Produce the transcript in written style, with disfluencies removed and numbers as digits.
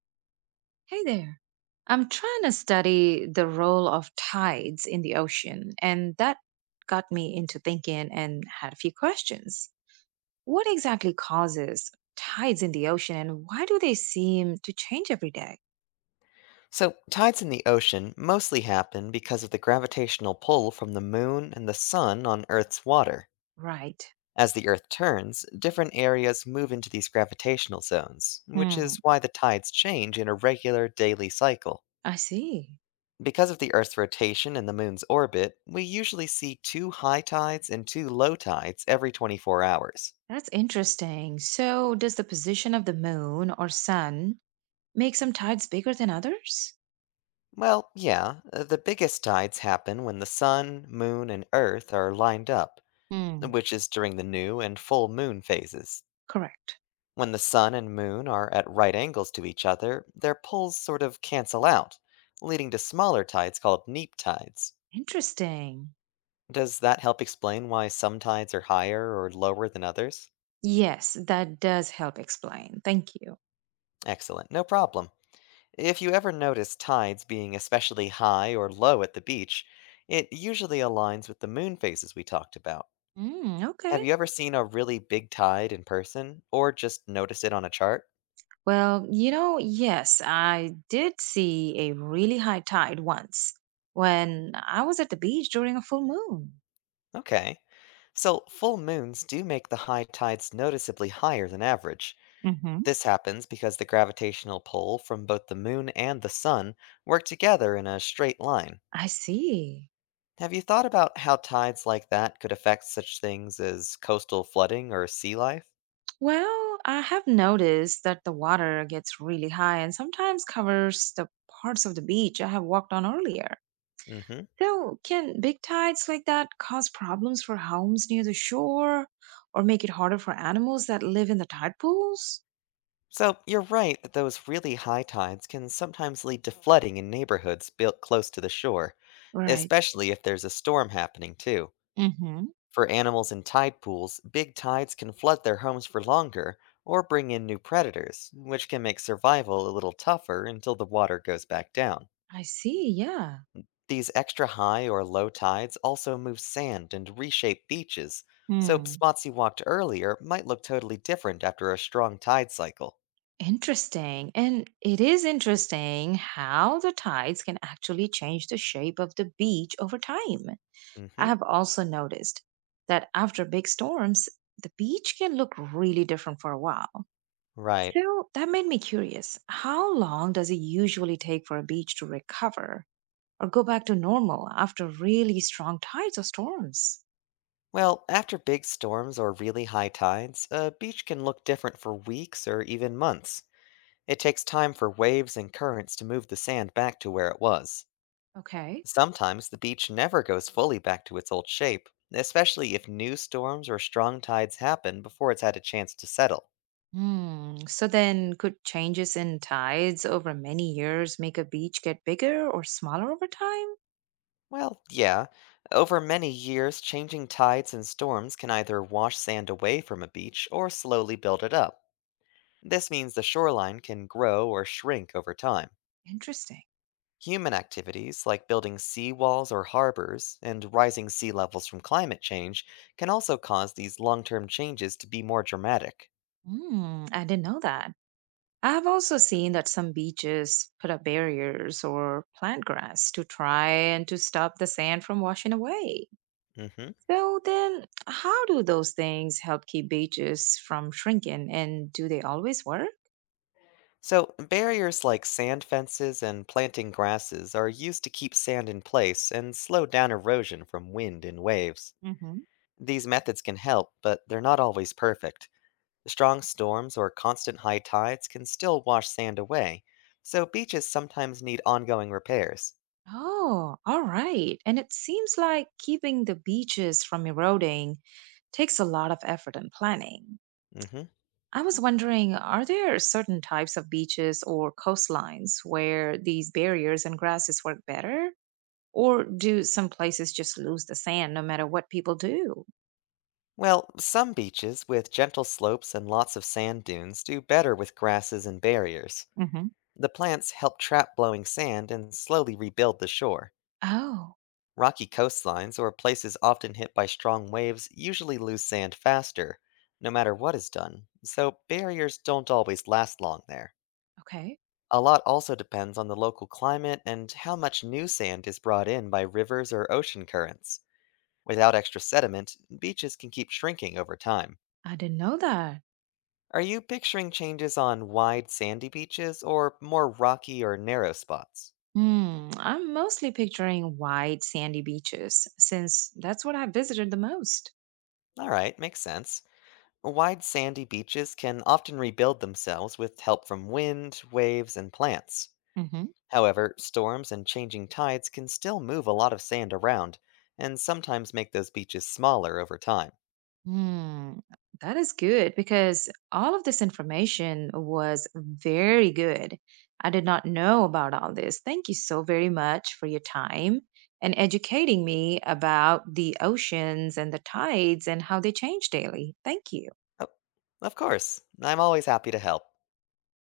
Hey there. I'm trying to study the role of tides in the ocean, and that got me into thinking and had a few questions. What exactly causes tides in the ocean, and why do they seem to change every day? So, tides in the ocean mostly happen because of the gravitational pull from the moon and the sun on Earth's water. Right. As the Earth turns, different areas move into these gravitational zones, which Hmm. is why the tides change in a regular daily cycle. I see. Because of the Earth's rotation and the moon's orbit, we usually see two high tides and two low tides every 24 hours. That's interesting. So, does the position of the moon or sun make some tides bigger than others? Well, yeah, the biggest tides happen when the sun, moon, and Earth are lined up, Hmm. which is during the new and full moon phases. Correct. When the sun and moon are at right angles to each other, their poles sort of cancel out, leading to smaller tides called neap tides. Interesting. Does that help explain why some tides are higher or lower than others? Yes, that does help explain. Thank you. Excellent, no problem. If you ever notice tides being especially high or low at the beach, it usually aligns with the moon phases we talked about. Mm, Have okay. you ever seen a really big tide in person, or just noticed it on a chart? Well, yes, I did see a really high tide once when I was at the beach during a full moon. Okay. So, full moons do make the high tides noticeably higher than average. Hmm. This happens because the gravitational pull from both the moon and the sun work together in a straight line. I see. Have you thought about how tides like that could affect such things as coastal flooding or sea life? Well, I have noticed that the water gets really high and sometimes covers the parts of the beach I have walked on earlier. Hmm. So, can big tides like that cause problems for homes near the shore or make it harder for animals that live in the tide pools? So, you're right that those really high tides can sometimes lead to flooding in neighborhoods built close to the shore, Right. especially if there's a storm happening, too. Hmm. For animals in tide pools, big tides can flood their homes for longer or bring in new predators, which can make survival a little tougher until the water goes back down. I see. Yeah. These extra high or low tides also move sand and reshape beaches, so spots you walked earlier might look totally different after a strong tide cycle. Interesting. And it is interesting how the tides can actually change the shape of the beach over time. I Hmm. have also noticed that after big storms, the beach can look really different for a while. Right. So that made me curious. How long does it usually take for a beach to recover or go back to normal after really strong tides or storms? Well, after big storms or really high tides, a beach can look different for weeks or even months. It takes time for waves and currents to move the sand back to where it was. Okay. Sometimes the beach never goes fully back to its old shape, especially if new storms or strong tides happen before it's had a chance to settle. Hmm. So then, could changes in tides over many years make a beach get bigger or smaller over time? Well, yeah, over many years, changing tides and storms can either wash sand away from a beach or slowly build it up. This means the shoreline can grow or shrink over time. Interesting. Human activities like building sea walls or harbors and rising sea levels from climate change can also cause these long term changes to be more dramatic. Hmm. I didn't know that. I have also seen that some beaches put up barriers or plant grass to try and to stop the sand from washing away. Hmm. So then, how do those things help keep beaches from shrinking and do they always work? So, barriers like sand fences and planting grasses are used to keep sand in place and slow down erosion from wind and waves. These methods can help, but they're not always perfect. Strong storms or constant high tides can still wash sand away, so beaches sometimes need ongoing repairs. Oh, all right. And it seems like keeping the beaches from eroding takes a lot of effort and planning. Hmm. I was wondering, are there certain types of beaches or coastlines where these barriers and grasses work better? Or do some places just lose the sand no matter what people do? Well, some beaches with gentle slopes and lots of sand dunes do better with grasses and barriers. Hmm. The plants help trap blowing sand and slowly rebuild the shore. Oh, Rocky coastlines or places often hit by strong waves usually lose sand faster, no matter what is done, so barriers don't always last long there. okay. A lot also depends on the local climate and how much new sand is brought in by rivers or ocean currents. Without extra sediment, beaches can keep shrinking over time. I didn't know that. Are you picturing changes on wide sandy beaches or more rocky or narrow spots? Hmm, I'm mostly picturing wide sandy beaches since that's what I visited the most. Alright, makes sense. Wide sandy beaches can often rebuild themselves with help from wind, waves, and plants. Hmm. However, storms and changing tides can still move a lot of sand around, and sometimes make those beaches smaller over time. Hmm, that is good because all of this information was very good. I did not know about all this. Thank you so very much for your time and educating me about the oceans and the tides and how they change daily. Thank you. Oh, of course, I'm always happy to help.